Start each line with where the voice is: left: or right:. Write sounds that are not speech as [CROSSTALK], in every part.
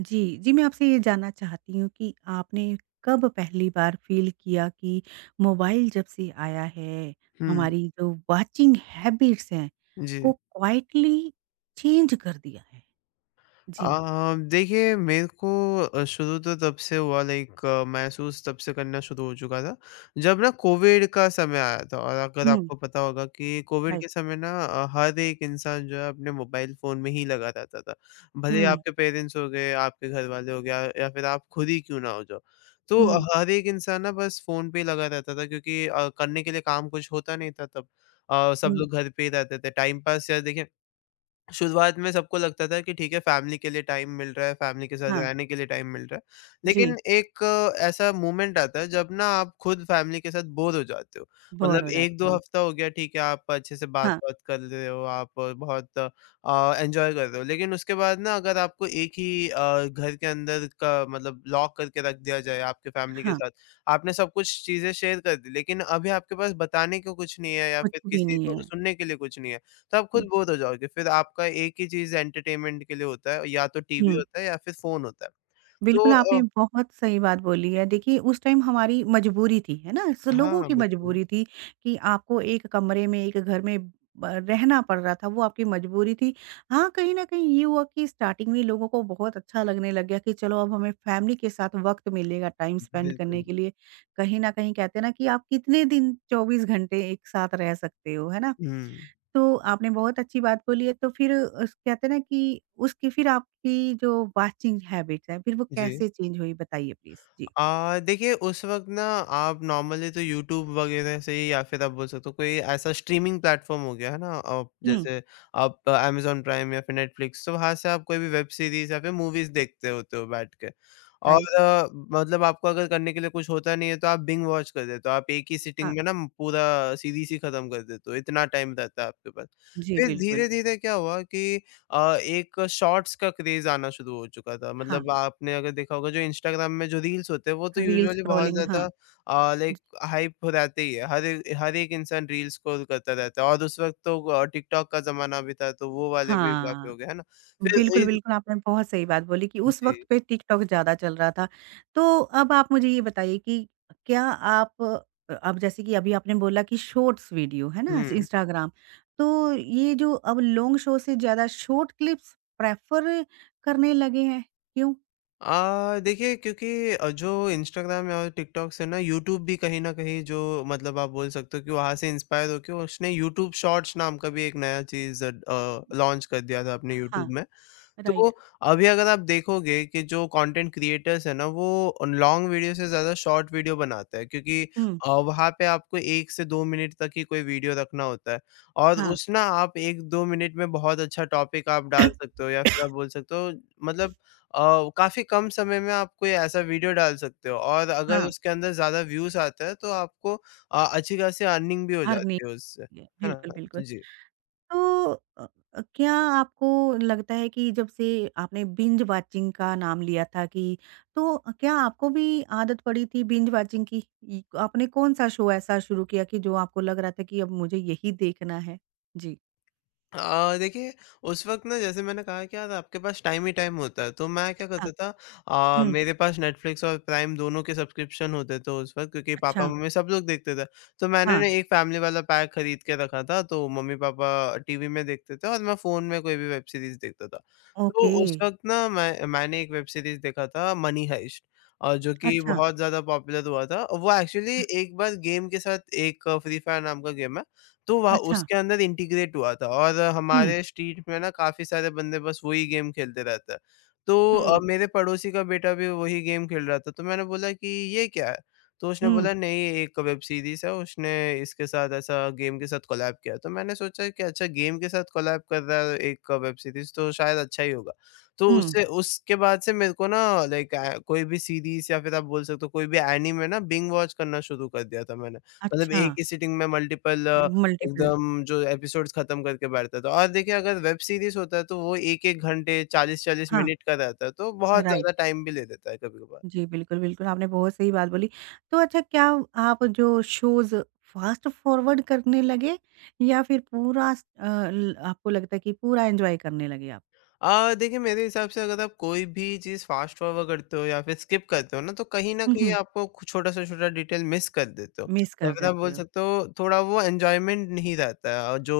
right: जी, जी मैं आपसे ये जानना चाहती हूँ कि आपने कब पहली बार फ़ील किया कि मोबाइल जब से आया है,
left: हुँ,
right: हमारी जो वाचिंग हैबिट्स हैं, को
left: जी।
right: क्वाइटली चेंज कर दिया है? जी।
left: अ, देखिए मेरे को शुरू तो तब से हुआ लाइक महसूस तब से करना शुरू हो चुका था, जब ना कोविड का समय आया था। और अगर
right: हुँ,
left: आपको पता होगा कि कोविड
right: राइट।
left: के समय ना हर एक इंसान जो है अपने मोबाइल फ़ोन में ही लगा रहता था। भले ही
right: हुँ,
left: आपके पेरेंट्स हो गए, आपके घरवाले हो गया या फिर आप खुद ही क्यों ना हो जाओ। तो
right: हुँ,
left: हर एक इंसान ना बस फ़ोन पे ही लगा रहता था, क्योंकि करने के लिए काम कुछ होता नहीं था तब। सब
right: हुँ।
left: लोग घर पे ही रहते थे, टाइम पास। या देखिए, शुरुआत में सबको लगता था कि ठीक है, फैमिली के लिए टाइम मिल रहा है, फैमिली के साथ
right: हाँ,
left: रहने के लिए टाइम मिल रहा है।
right: जी,
left: लेकिन एक ऐसा मोमेंट आता है, जब ना आप खुद फैमिली के साथ बोर हो जाते हो।
right: बोर
left: मतलब
right: हो जाते
left: 1-2
right: हो।
left: हफ्ता हो गया, ठीक है, आप अच्छे से
right: हाँ,
left: बात-वात कर रहे हो, आप बहुत एन्जॉय कर रहे हो। लेकिन उसके बाद ना, अगर आपको एक ही घर के अंदर का मतलब लॉक करके रख दिया जाए आपके फैमिली के
right: हाँ,
left: साथ, आपने सब कुछ चीज़ें शेयर कर दी, लेकिन अभी आपके पास बताने को कुछ नहीं है या
right: कुछ
left: फिर
right: भी
left: किसी
right: नहीं
left: को
right: है।
left: सुनने के लिए कुछ नहीं है। तो आप खुद बोर हो जाओगे। फिर आपका एक ही चीज़ एंटरटेनमेंट के लिए होता है, या तो टीवी
right: हुँ।
left: होता है या फिर फ़ोन होता है।
right: बिल्कुल,
left: तो
right: आपने
left: अ,
right: बहुत सही बात बोली
left: जी
right: है। देखिए, उस टाइम हमारी मजबूरी थी, है ना? स लोगों
left: हाँ,
right: की
left: बिल्कुल।
right: मजबूरी थी कि आपको एक कमरे में, एक घर में ब रहना पड़ रहा था, वो आपकी मजबूरी थी। हाँ, कहीं न कहीं ये हुआ कि स्टार्टिंग में लोगों को बहुत अच्छा लगने लग गया कि चलो, अब हमें फैमिली के साथ वक़्त मिलेगा टाइम स्पेंड करने
left: बिल्कुल।
right: के लिए। कहीं न कहीं कहते हैं ना कि आप कितने दिन 24 घंटे एक साथ रह सकते हो, है ना?
left: हुँ,
right: तो आपने बहुत अच्छी बात बोली है, तो फिर उस कहते हैं ना कि उसकी फिर आपकी जो वाचिंग हैबिट्स है, फिर वो
left: जी।
right: कैसे चेंज हुई बताइए प्लीज़? जी।
left: देखिए, उस वक़्त ना आप नॉर्मली तो यूट्यूब वग़ैरह से ही, या फिर आप बोल सकते हो कोई ऐसा स्ट्रीमिंग प्लेटफ़ॉर्म हो गया, है ना?
right: हुँ,
left: जैसे आप अमेज़न प्राइम या फिर नेटफ्लिक्स, तो वहाँ से आप कोई भी वेब सीरीज़ या फिर मूवीज़ देखते होते हो बैठ के। और
right: राइट।
left: मतलब आपको अगर करने के लिए कुछ होता नहीं है, तो आप बिंज वॉच कर देते हो। आप एक ही
right: हाँ,
left: सिटिंग में ना पूरा सीरीज़ ही ख़त्म कर देते हो, इतना टाइम रहता है आपके पास।
right: जी
left: फिर
right: बिल्कुल।
left: धीरे-धीरे क्या हुआ कि एक शॉर्ट्स का क्रेज़ आना शुरू हो चुका था।
right: हाँ,
left: मतलब आपने अगर देखा होगा, जो इंस्टाग्राम में जो रील्स होते हैं, वो तो
right: रील
left: यूजुअली बहुत
right: स्क्रॉलिंग हाँ,
left: ज़्यादा
right: ज
left: लाइक हाइप हो जाते ही है। हर ए हर एक इंसान रील्स स्क्रॉल करता रहता है, और उस वक़्त तो टिकटॉक का ज़माना भी था, तो वो वाले भी काफ़ी
right: हाँ।
left: हो गए, है ना? फिर
right: बिल्कुल,
left: इन
right: बिल्कुल, आपने बहुत सही बात बोली कि उस
left: जी।
right: वक़्त पे टिकटॉक ज़्यादा चल रहा था। तो अब आप मुझे ये बताइए कि क्या आप अब जैसे कि अभी आपने बोला कि शॉर्ट्स वीडियो, है ना?
left: हुँ।
right: इंस्टाग्राम, तो ये जो अब लॉन्ग शो से ज़्यादा शॉर्ट क्लिप्स प्रेफ़र करने लगे हैं, क्यों?
left: देखिए, क्योंकि जो इंस्टाग्राम और टिकटॉक से ना यूट्यूब भी कहीं न कहीं जो मतलब आप बोल सकते हो कि वहाँ से इंस्पायर होके उसने यूट्यूब शॉर्ट्स नाम का भी एक नया चीज़ लॉन्च कर दिया था अपने यूट्यूब
right: हाँ,
left: में। तो
right: राइट।
left: अभी अगर आप देखोगे कि जो कंटेंट क्रिएटर्स हैं ना, वो लॉन्ग वीडियो से ज़्यादा शॉर्ट वीडियो बनाते हैं, क्योंकि
right: हुँ,
left: वहाँ पे आपको 1 से 2 मिनट तक ही कोई वीडियो रखना होता है। और
right: हाँ।
left: उस ना आप 1-2 मिनट में बहुत अच्छा टॉपिक आप डाल
right: [COUGHS]
left: सकते हो, या फिर आप बोल सकते हो मतलब काफ़ी कम समय में आप कोई ऐसा वीडियो डाल सकते हो, और
right: हाँ,
left: अगर उसके अंदर ज़्यादा व्यूज़ आते हैं तो आपको अच्छी खासी अर्निंग भी हो जाती है
right: अर्निंग
left: उससे। है ना?
right: बिल्कुल, बिल्कुल।
left: तो जी।
right: तो क्या आपको लगता है कि जब से आपने बिंज वॉचिंग का नाम लिया था कि तो क्या आपको भी आदत पड़ी थी बिंज वॉचिंग की? इ आपने कौन-सा शो ऐसा शुरू किया कि जो आपको लग रहा था कि अब मुझे यही देखना है? जी।
left: देखिए, उस वक़्त ना, जैसे मैंने कहा क्या था, आपके पास टाइम ही टाइम होता है, तो मैं क्या
right: हाँ।
left: करता था।
right: हुँ।
left: मेरे पास नेटफ्लिक्स और प्राइम दोनों के सब्सक्रिप्शन होते थे उस वक़्त, क्योंकि
right: अच्छा।
left: पापा-मम्मी सब लोग देखते थे। तो मैंने
right: हाँ,
left: ना एक फैमिली वाला पैक खरीद के रखा था, तो मम्मी-पापा टीवी में देखते थे और मैं फ़ोन में कोई भी वेब सीरीज़ देखता था। तो
right: ओके।
left: उस वक़्त ना मैंने एक वेब सीरीज़ देखा था, मनी हाइस्ट, जो कि
right: अच्छा,
left: बहुत ज़्यादा पॉपुलर हुआ था। वो एक्चुअली
right: हाँ,
left: एक बार गेम के साथ एक फ्री फायर नाम का गेम है। तो वहाँ
right: अच्छा।
left: उसके अंदर इंटीग्रेट हुआ था। और हुँ।
right: हुँ,
left: हमारे स्ट्रीट में ना काफ़ी सारे बंदे बस वही गेम खेलते रहते हैं। तो
right: हुँ,
left: मेरे पड़ोसी का बेटा भी वही गेम खेल रहा था, तो मैंने बोला कि ये क्या है? तो उसने
right: हुँ,
left: बोला, हुँ। नहीं, ये एक वेब सीरीज़ है, उसने इसके साथ ऐसा गेम के साथ कोलैब किया है। तो मैंने सोचा कि अच्छा, गेम के साथ कोलैब कर रहा है एक वेब सीरीज़, तो शायद अच्छा ही होगा। तो
right: हुँ।
left: उससे उसके बाद से मेरे को ना लाइक कोई भी सीरीज़ या फिर आप बोल सकते हो कोई भी एनीमे ना बिंज वॉच करना शुरू कर दिया था मैंने। मतलब
right: अच्छा,
left: एक ही सिटिंग में मल्टीपल
right: मल्टीपल
left: एकदम जो एपिसोड्स खत्म करके बैठता था। और देखिए, अगर वेब सीरीज होता है तो वो 1-1 घंटे 40-40
right: हाँ,
left: मिनट का रहता है, तो बहुत
right: राइट।
left: ज़्यादा टाइम भी ले लेता है कभी-कभार।
right: जी, बिल्कुल, बिल्कुल, आपने बहुत सही बात बोली। तो अच्छा क्या आप जो शोज़ फ़ास्ट फ़ॉरवर्ड करने लगे या फिर पूरा स अ, ल आपको लगता है कि पूरा एन्जॉय करने लगे आप?
left: देखिए, मेरे हिसाब से अगर आप कोई भी चीज़ फ़ास्ट फ़ॉरवर्ड करते हो या फिर स्किप करते हो ना, तो कहीं न
right: हुँ,
left: कहीं
right: हुँ,
left: आपको कु छोटा से छोटा डिटेल मिस कर देते हो।
right: मिस
left: या
right: कर
left: फिर आप
right: जाते
left: बोल
right: हो।
left: सकते हो, थोड़ा वो एन्जॉयमेंट नहीं रहता है। और जो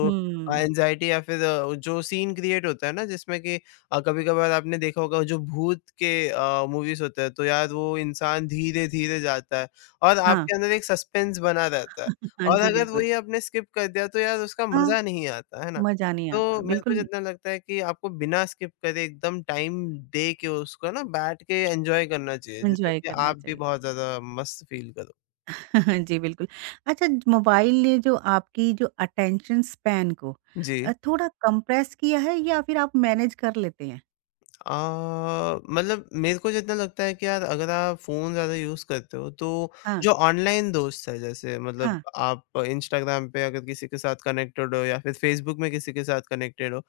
right: हुँ,
left: एंग्ज़ायटी या फिर जो सीन क्रिएट होता है ना, जिसमें कि कभी-कभार आपने देखा होगा, जो भूत के मूवीज़ होते हैं, तो यार वो इंसान धीरे-धीरे जाता है और
right: हाँ,
left: आपके अंदर एक सस्पेंस बना रहता है।
right: [LAUGHS] हाँ
left: और
right: जी,
left: अगर
right: बिल्कुल।
left: वही आपने स्किप कर दिया तो यार उसका
right: हाँ,
left: मज़ा नहीं आता, है ना?
right: मज़ा नहीं
left: तो
right: आता,
left: मेरे को
right: बिल्कुल
left: जितना लगता है कि आपको बिना स्किप करे एकदम टाइम दे के उसको ना बैठ के एन्जॉय करना चाहिए, जिससे
right: एन्जॉय
left: कि
right: करना
left: आप भी
right: चाहिए।
left: बहुत ज़्यादा मस्त फ़ील करो।
right: [LAUGHS] जी, बिल्कुल। अच्छा मोबाइल ने जो आपकी जो अटेंशन स्पैन को
left: जी।
right: थोड़ा कंप्रेस किया है या फिर आप मैनेज कर लेते हैं?
left: मतलब मेरे को जितना लगता है कि यार, अगर आप फ़ोन ज़्यादा यूज़ करते हो, तो
right: हाँ,
left: जो ऑनलाइन दोस्त है, जैसे मतलब
right: हाँ,
left: आप इंस्टाग्राम पे अगर किसी के साथ कनेक्टेड हो या फिर फेसबुक में किसी के साथ कनेक्टेड हो,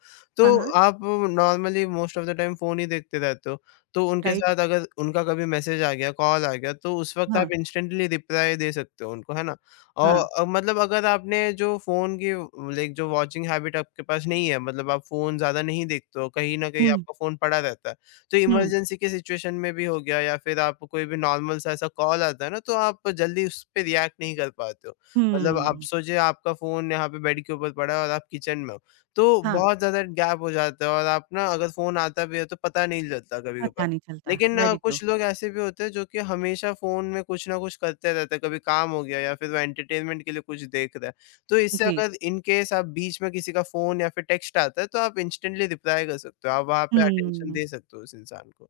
right: हाँ,
left: तो
right: हाँ,
left: आप normally most of the time phone ही देखते रहते हो। तो उनके
right: राइट,
left: साथ अगर उनका कभी मैसेज आ गया, कॉल आ गया, तो उस वक़्त आप
right: हाँ,
left: इंस्टेंटली रिप्लाई दे सकते हो उनको, है ना? और
right: हाँ।
left: मतलब अगर आपने जो फ़ोन की लाइक जो वॉचिंग हैबिट आपके पास नहीं है, मतलब आप फ़ोन ज़्यादा नहीं देखते हो, कहीं न कहीं
right: हुँ,
left: आपका फ़ोन पड़ा रहता है। तो
right: हुँ,
left: इमरजेंसी की सिचुएशन में भी हो गया या फिर आपको कोई भी नॉर्मल सा ऐसा कॉल आता है ना, तो आप जल्दी उस पे रिएक्ट नहीं कर पाते हो। मतलब आप
right: हुँ।
left: सोचिए, आपका फ़ोन यहाँ पे बेड के ऊपर पड़ा है और आप किचन में हो, तो
right: हाँ,
left: बहुत ज़्यादा गैप हो जाता है, और आप ना अगर फ़ोन आता भी है तो पता नहीं चलता
right: पता
left: कभी-कभार।
right: नहीं चलता,
left: लेकिन
right: वेरी ट्रू।
left: कुछ लोग ऐसे भी होते हैं जो कि हमेशा फ़ोन में कुछ ना कुछ करते रहते हैं, कभी काम हो गया या फिर वो एंटरटेनमेंट के लिए कुछ देख रहा है। तो इससे
right: जी,
left: अगर इन केस आप बीच में किसी का फ़ोन या फिर टेक्स्ट आता है, तो आप इंस्टेंटली रिप्लाई कर सकते हो, आप वहाँ पे अटेंशन
right: हुँ।
left: दे सकते हो उस इंसान को।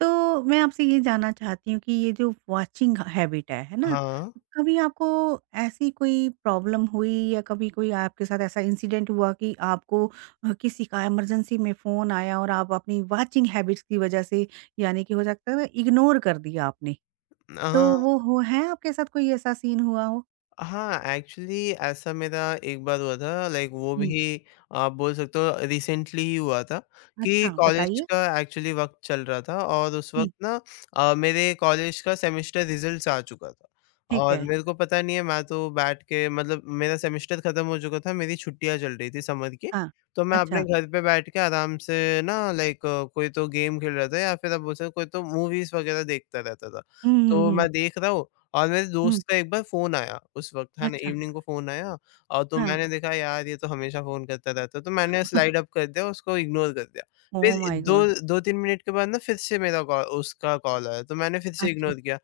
right: तो मैं आपसे ये जानना चाहती हूँ कि ये जो वॉचिंग हैबिट है ना?
left: हाँ।
right: कभी आपको ऐसी कोई प्रॉब्लम हुई या कभी कोई आपके साथ ऐसा इंसिडेंट हुआ कि आपको किसी का इमरजेंसी में फ़ोन आया और आप अपनी वॉचिंग हैबिट्स की वज़ह से यानी कि हो सकता है ना इग्नोर कर दिया आपने। तो
left: हाँ।
right: वो हो है आपके साथ कोई ऐसा सीन हुआ हो?
left: हाँ, एक्चुअली ऐसा मेरा एक बार हुआ था, लाइक वो
right: हुँ,
left: भी आप बोल सकते हो रिसेंटली ही हुआ था कि
right: अच्छा
left: कॉलेज
right: बताइए।
left: का एक्चुअली वक़्त चल रहा था और उस
right: हुँ,
left: वक़्त ना मेरे कॉलेज का सेमेस्टर रिज़ल्ट्स आ चुका था।
right: ठीक
left: और
right: है।
left: मेरे को पता नहीं है, मैं तो बैठ के मतलब, मेरा सेमेस्टर ख़त्म हो चुका था, मेरी छुट्टियाँ चल रही थी समर की।
right: हाँ,
left: तो मैं अपने
right: अच्छा।
left: घर पे बैठ के आराम से ना लाइक कोई तो गेम खेल रहा था, या फिर आप बोल सकते हो कोई तो मूवीज़ वग़ैरह देखता रहता था।
right: हुँ, हुँ,
left: तो
right: हुँ।
left: मैं देख रहा हूँ, और मेरे
right: हुँ,
left: दोस्त का एक बार फ़ोन आया उस वक़्त, है ना?
right: अच्छा,
left: इवनिंग को फ़ोन आया। और तो
right: हाँ।
left: मैंने देखा, यार ये तो हमेशा फ़ोन करता रहता है, तो मैंने स्लाइड
right: [LAUGHS]
left: अप कर दिया, उसको इग्नोर कर दिया। फिर
right: ओह माय
left: दो
right: गॉड!
left: 2-3 मिनट के बाद ना फिर से मेरा कॉल उसका कॉल आया, तो मैंने फिर से
right: अच्छा,
left: इग्नोर किया।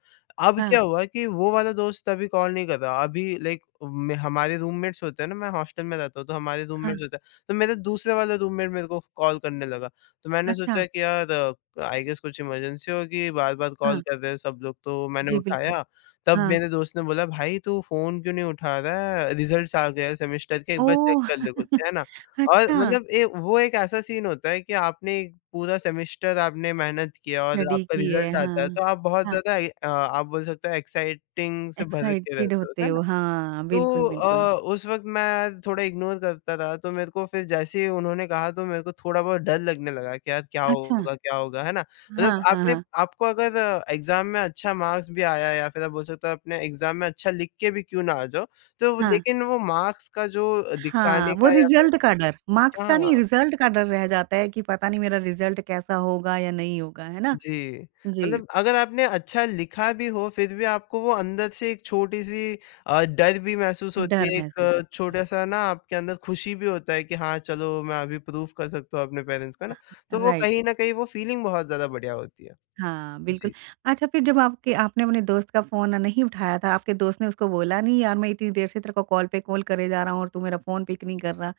left: अब
right: हाँ,
left: क्या हुआ कि वो वाला दोस्त अभी कॉल नहीं कर रहा, अभी लाइक में हमारे रूममेट्स होते हैं ना, मैं हॉस्टल में रहता हूँ, तो हमारे
right: हाँ,
left: रूममेट्स होते हैं, तो मेरा दूसरे वाला रूममेट मेरे को कॉल करने लगा। तो मैंने
right: अच्छा,
left: सोचा कि यार आई गेस कुछ इमरजेंसी होगी, बार-बार
right: हाँ।
left: कॉल कर रहे हैं सब लोग, तो मैंने
right: जी, बिल्कुल,
left: उठाया। तब
right: हाँ।
left: मेरे दोस्त ने बोला, "भाई तू फ़ोन क्यों नहीं उठा रहा है? रिज़ल्ट्स आ गए हैं सेमेस्टर के, एक बार चेक
right: ओह!
left: कर ले खुद के"
right: [LAUGHS]
left: है ना? और
right: अच्छा,
left: मतलब ए वो एक ऐसा सीन होता है कि आपने एक पूरा सेमेस्टर आपने मेहनत किया और
right: स्टडी
left: आपका
right: की है,
left: रिज़ल्ट आता है,
right: हाँ।
left: तो आप बहुत
right: हाँ,
left: ज़्यादा आप बोल सकते हो एक्साइटिंग से भर के
right: एक्साइटेड
left: रहते हो,
right: होते
left: है ना?
right: हो, हाँ,
left: तो
right: बिल्कुल, बिल्कुल।
left: उस वक़्त मैं थोड़ा इग्नोर करता था, तो मेरे को फिर जैसे ही उन्होंने कहा, तो मेरे को थोड़ा बहुत डर लगने लगा कि यार
right: अच्छा,
left: क्या होगा, है ना? मतलब
right: हाँ, हाँ,
left: आपने
right: हाँ,
left: आपको अगर एग्ज़ाम में अच्छा मार्क्स भी आया या फिर आप बोल सकते हो आपने एग्ज़ाम में अच्छा लिख के भी क्यों ना आ जाओ, तो
right: हाँ।
left: लेकिन वो मार्क्स का जो
right: हाँ,
left: दिखाने
right: वो
left: का या फिर।
right: रिज़ल्ट का डर, मार्क्स का
left: हाँ।
right: नहीं, रिज़ल्ट का डर रह जाता है कि पता नहीं मेरा रिज़ल्ट कैसा होगा या नहीं होगा, है ना?
left: जी,
right: जी,
left: मतलब अगर आपने अच्छा लिखा भी हो, फिर भी आपको वो अंदर से एक छोटी-सी डर भी महसूस होती
right: डर
left: है,
right: महसूस
left: एक
right: होता
left: छोटा-सा ना आपके अंदर खुशी भी होता है कि हाँ, चलो मैं अभी प्रूफ़ कर सकता हूँ अपने पेरेंट्स को, है ना? तो
right: है,
left: वो
right: राइट।
left: कहीं न कहीं वो फीलिंग बहुत ज़्यादा बढ़िया होती है।
right: हाँ, बिल्कुल।
left: जी।
right: अच्छा फिर जब आपके आपने अपने दोस्त का फ़ोन नहीं उठाया था, आपके दोस्त ने उसको बोला नहीं यार मैं इतनी देर से तेरे को कॉल पे कॉल करे जा रहा हूँ और तू मेरा फ़ोन पिक नहीं कर रहा।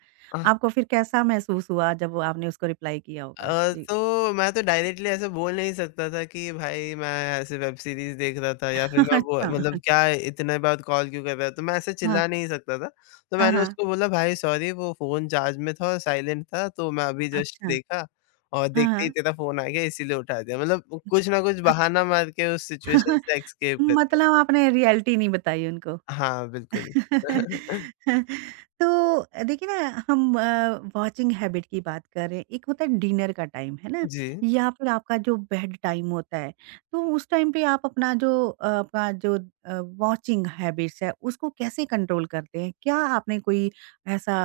right: आपको फिर कैसा महसूस हुआ जब आपने उसको रिप्लाई किया होगा? जी।
left: तो मैं तो डायरेक्टली ऐसे बोल नहीं सकता था कि भाई मैं ऐसे वेब सीरीज़ देख रहा था या फिर
right: [LAUGHS]
left: मैं वो
right: अच्छा।
left: मतलब क्या इतने बाद कॉल क्यों कर रहा है? तो मैं ऐसे
right: हाँ।
left: चिल्ला नहीं सकता था। तो
right: हाँ,
left: मैंने
right: हाँ।
left: उसको बोला, भाई सॉरी वो फ़ोन चार्ज में था और साइलेंट था, तो मैं अभी जस्ट
right: अच्छा।
left: देखा और
right: हाँ,
left: देखते ही
right: हाँ।
left: तेरा फ़ोन आ गया इसीलिए उठा दिया। मतलब कुछ ना कुछ बहाना
right: अच्छा
left: मार के उस सिचुएशन
right: [LAUGHS]
left: से एस्केप कर गया।
right: मतलब आपने रियलिटी नहीं बताई उनको?
left: हाँ, बिल्कुल। [LAUGHS]
right: [LAUGHS] तो देखिए ना हम वॉचिंग हैबिट की बात कर रहे हैं एक होता है डिनर का टाइम है ना
left: जी।
right: या फिर आपका जो बेड टाइम होता है तो उस टाइम पे आप अपना आपका जो वॉचिंग हैबिट्स है उसको कैसे कंट्रोल करते हैं क्या आपने कोई ऐसा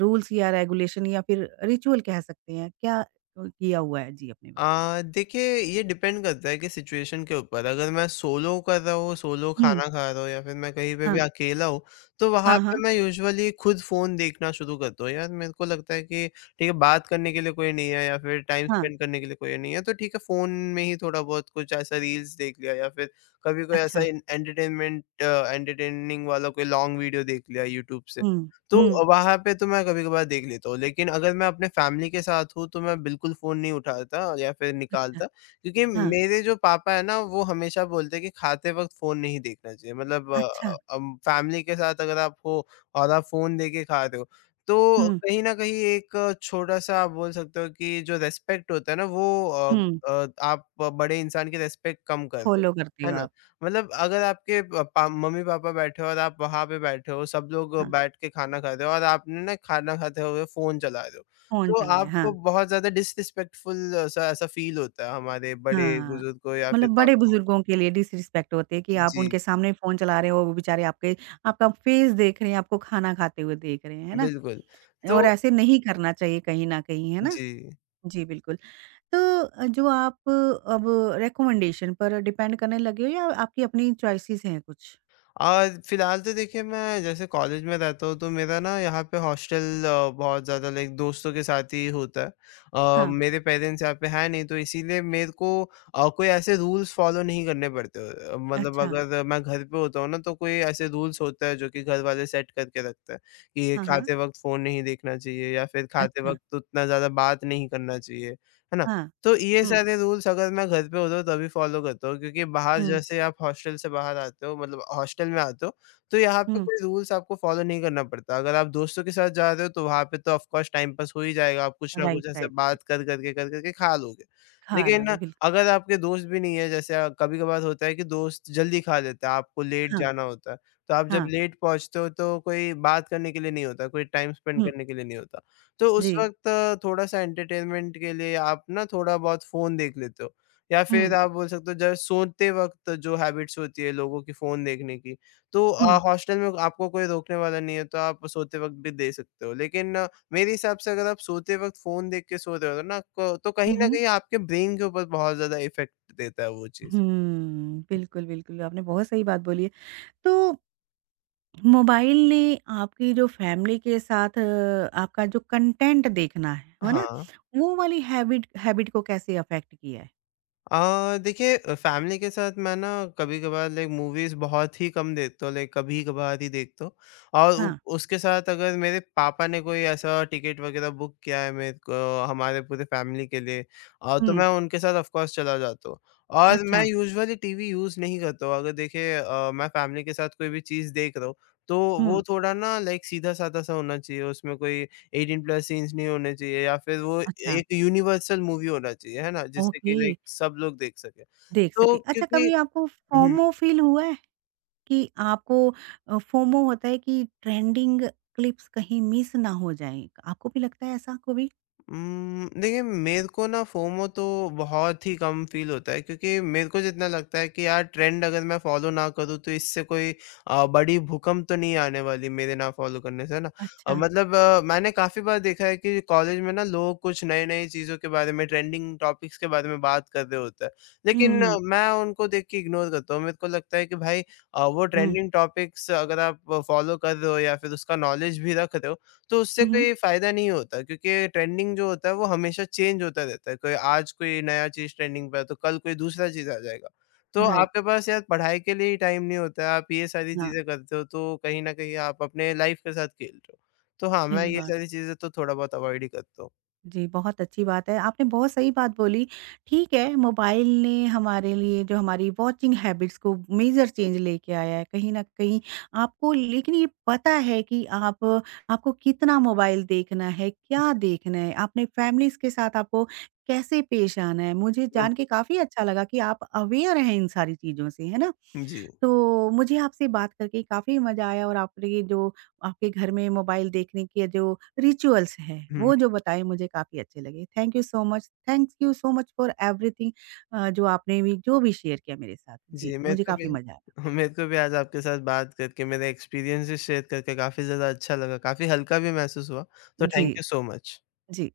right: रूल्स या रेगुलेशन या फिर रिचुअल कह सकते हैं क्या किया हुआ है जी अपने बारे में
left: देखिए ये डिपेंड करता है कि सिचुएशन के ऊपर, अगर मैं सोलो कर रहा हूँ, सोलो
right: हम्म
left: खाना खा रहा हूँ या फिर मैं कहीं पे भी
right: हाँ
left: अकेला हूँ, तो वहाँ
right: हाँ हाँ
left: पे मैं यूजुअली खुद फ़ोन देखना शुरू करता हूँ। यार, मेरे को लगता है कि ठीक है, बात करने के लिए कोई नहीं है या फिर टाइम
right: हाँ
left: स्पेंड करने के लिए कोई नहीं है, तो ठीक है, फ़ोन में ही थोड़ा बहुत कुछ ऐसा रील्स देख लिया या फिर कभी कोई ऐसा
right: अच्छा
left: एंटरटेनमेंट एंटरटेनिंग वाला कोई लॉन्ग वीडियो देख लिया यूट्यूब से।
right: हम्म
left: तो
right: हम्म
left: वहाँ पे तो मैं कभी-कभार देख लेता हूँ, लेकिन अगर मैं अपने फैमिली के साथ हूँ, तो मैं बिल्कुल फ़ोन नहीं उठाता या फिर
right: अच्छा
left: निकालता, क्योंकि
right: हाँ
left: मेरे जो पापा हैं ना, वो हमेशा बोलते हैं कि खाते वक़्त फ़ोन नहीं देखना चाहिए। मतलब
right: अच्छा
left: अब फैमिली के साथ अगर आप हो और आप फ़ोन देके खा रहे हो, तो
right: हम्म
left: कहीं न कहीं एक छोटा-सा आप बोल सकते हो कि जो रिस्पेक्ट होता है ना, वो
right: हम्म
left: आप बड़े इंसान की रिस्पेक्ट कम कर रहे हो,
right: फ़ॉलो करते
left: है
right: हो
left: ना?
right: आप।
left: मतलब अगर आपके प पा मम्मी-पापा बैठे हो और आप वहाँ पे बैठे हो, सब लोग
right: हाँ,
left: बैठ के खाना खा रहे हो और आपने ना खाना खाते हुए फ़ोन चला रहे हो,
right: फ़ोन
left: तो
right: चलाया, हाँ,
left: आपको बहुत ज़्यादा डिसरिस्पेक्टफुल सा ऐसा फ़ील होता है, हमारे बड़े
right: हाँ।
left: बुज़ुर्ग को या फिर
right: मतलब
left: पापा को।
right: बड़े-बुजुर्गों के लिए डिसरिस्पेक्ट होती है कि आप उनके
left: जी,
right: सामने फ़ोन चला रहे हो, वो बेचारे आपके आपका फेस देख रहे हैं, आपको खाना खाते हुए देख रहे हैं, है ना?
left: बिल्कुल।
right: और
left: तो
right: ऐसे नहीं करना चाहिए कहीं न कहीं, है ना?
left: जी।
right: जी, बिल्कुल। तो अ, जो आप अ, अब रिकमेंडेशन पर डिपेंड करने लगे हो या आपकी अपनी चॉइसेस हैं कुछ?
left: आज फ़िलहाल तो देखिए, मैं जैसे कॉलेज में रहता हूँ, तो मेरा ना यहाँ पे हॉस्टल बहुत ज़्यादा लाइक दोस्तों के साथ ही होता है।
right: हाँ,
left: मेरे पेरेंट्स यहाँ पे हैं नहीं, तो इसीलिए मेरे को कोई ऐसे रूल्स फ़ॉलो नहीं करने पड़ते। मतलब
right: अच्छा।
left: अगर मैं घर पे होता हूँ ना, तो कोई ऐसे रूल्स होता है जो कि घर वाले सेट करके रखते हैं कि ये
right: हाँ, हाँ।
left: खाते वक़्त फ़ोन नहीं देखना चाहिए या फिर खाते
right: अच्छा,
left: वक़्त उतना ज़्यादा बात नहीं करना चाहिए, है ना?
right: हाँ।
left: तो ये
right: हुँ,
left: सारे रूल्स अगर मैं घर पे होता हूँ तभी फ़ॉलो करता हूँ, क्योंकि बाहर
right: हुँ,
left: जैसे आप हॉस्टल से बाहर आते हो, मतलब हॉस्टल में आते हो, तो यहाँ पे
right: हुँ।
left: कोई रूल्स आपको फ़ॉलो नहीं करना पड़ता। अगर आप दोस्तों के साथ जा रहे हो, तो वहाँ पे तो ऑफ़ कोर्स टाइम पास हो ही जाएगा, आप कुछ ना
right: राइट,
left: कुछ ऐसे
right: राइट, राइट।
left: बात कर के, कर कर के खा लोगे।
right: खा
left: लेकिन
right: लोगे, बिल्कुल।
left: अगर आपके दोस्त भी नहीं है, जैसे कभी-कभार होता है कि दोस्त जल्दी खा लेते हैं, आपको लेट
right: हाँ,
left: जाना होता है। तो आप जब
right: हाँ।
left: लेट पहुँचते हो, तो कोई बात करने के लिए नहीं होता, कोई टाइम स्पेंड
right: हुँ,
left: करने के लिए नहीं होता। तो उस
right: जी।
left: वक़्त थोड़ा-सा एंटरटेनमेंट के लिए आप ना थोड़ा बहुत फ़ोन देख लेते हो, या फिर
right: हुँ,
left: आप बोल सकते हो जब सोते वक़्त जो हैबिट्स होती है लोगों की फ़ोन देखने की, तो
right: हुँ।
left: हॉस्टल में आपको कोई रोकने वाला नहीं है, तो आप सोते वक़्त भी दे सकते हो। लेकिन मेरे हिसाब से अगर आप सोते वक़्त फ़ोन देख के सो रहे हो ना, क तो कहीं
right: हुँ,
left: न
right: हुँ।
left: कहीं आपके ब्रेन के ऊपर बहुत ज़्यादा इफ़ेक्ट देता है वो चीज़।
right: हुँ, बिल्कुल, बिल्कुल, आपने बहुत सही बात बोली है। तो मोबाइल ने आपकी जो फैमिली के साथ आपका जो कंटेंट देखना है ना?
left: हाँ।
right: वो वाली हैबिट हैबिट को कैसे अफ़ेक्ट किया है?
left: देखिए, फैमिली के साथ मैं ना कभी-कभार लाइक मूवीज़ बहुत ही कम देखता हूँ, लाइक कभी-कभार ही देखता हूँ, और उ
right: हाँ।
left: उसके साथ अगर मेरे पापा ने कोई ऐसा टिकट वगैरह बुक किया है मेरे को, हमारे पूरे फैमिली के लिए, तो
right: हुँ,
left: मैं उनके साथ ऑफ कोर्स चला जाता हूँ और मैं
right: अच्छा।
left: यूजुअली टीवी यूज़ नहीं करता हूँ। अगर देखिए, मैं फैमिली के साथ कोई भी चीज़ देख रहा हूँ, तो वो
right: हुँ,
left: थोड़ा ना लाइक सीधा-साधा सा होना चाहिए, उसमें कोई 18 प्लस सीन्स नहीं होने चाहिए या फिर वो
right: अच्छा,
left: एक यूनिवर्सल मूवी होना चाहिए, है ना? जिससे कि
right: ओके,
left: लाइक सब लोग देख सकें।
right: देख सके।
left: तो
right: अच्छा,
left: क्योंकि
right: कभी आपको
left: हुँ।
right: फोमो फ़ील हुआ है कि आपको फोमो होता है कि ट्रेंडिंग क्लिप्स कहीं मिस ना हो जाएँ, आपको भी लगता है ऐसा कभी?
left: देखिए, मेरे को ना फोमो तो बहुत ही कम फ़ील होता है, क्योंकि मेरे को जितना लगता है कि यार ट्रेंड अगर मैं फ़ॉलो ना करूँ, तो इससे कोई बड़ी भूकंप तो नहीं आने वाली मेरे ना फ़ॉलो करने से, है ना?
right: अच्छा।
left: मतलब मैंने काफ़ी बार देखा है कि कॉलेज में ना लोग कुछ नए-नए चीज़ों के बारे में, ट्रेंडिंग टॉपिक्स के बारे में बात कर रहे होते हैं।
right: हुँ,
left: लेकिन
right: हुँ।
left: मैं उनको देख के इग्नोर करता हूँ। मेरे को लगता है कि भाई, वो
right: हुँ।
left: ट्रेंडिंग टॉपिक्स अगर आप फ़ॉलो कर रहे हो या फिर उसका नॉलेज भी रख रहे हो, तो उससे
right: हुँ, हुँ।
left: कोई फ़ायदा नहीं होता, क्योंकि ट्रेंडिंग जो होता है वो हमेशा चेंज होता रहता है। कोई आज कोई नया चीज़ ट्रेंडिंग पे है, तो कल कोई दूसरा चीज़ आ जाएगा। तो
right: राइट।
left: आपके पास यार पढ़ाई के लिए ही टाइम नहीं होता है, आप ये सारी
right: हाँ,
left: चीज़ें करते हो, तो कहीं न कहीं आप अपने लाइफ़ के साथ खेल रहे हो। तो हाँ, मैं ये
right: खिलवाड़।
left: सारी चीज़ें तो थोड़ा बहुत अवॉइड ही करता हूँ।
right: जी, बहुत अच्छी बात है, आपने बहुत सही बात बोली। ठीक है, मोबाइल ने हमारे लिए जो हमारी वॉचिंग हैबिट्स को मेजर चेंज लेके आया है, कहीं न कहीं आपको लेकिन ये पता है कि आप आपको कितना मोबाइल देखना है, क्या देखना है, आपने फैमिलीज़ के साथ आपको कैसे पेश आना है। मुझे
left: बिल
right: जान के काफ़ी अच्छा लगा कि आप अवेयर हैं इन सारी चीज़ों से, है ना?
left: जी।
right: तो मुझे आपसे बात करके काफ़ी मज़ा आया और आपने ये जो आपके घर में मोबाइल देखने के जो रिचुअल्स हैं,
left: हुँ,
right: वो जो बताए मुझे काफ़ी अच्छे लगे। Thank you so much thank you so much for everything जो आपने भी जो भी शेयर किया मेरे साथ। जी,
left: जी, मेरे
right: मुझे
left: को भी
right: काफ़ी मज़ा आया।
left: आज आपके साथ बात करके, मेरे एक्सपीरियंसेस शेयर करके काफ़ी ज़्यादा अच्छा लगा, काफ़ी हल्का भी महसूस हुआ। तो
right: जी,
left: thank you so much.
right: Ji.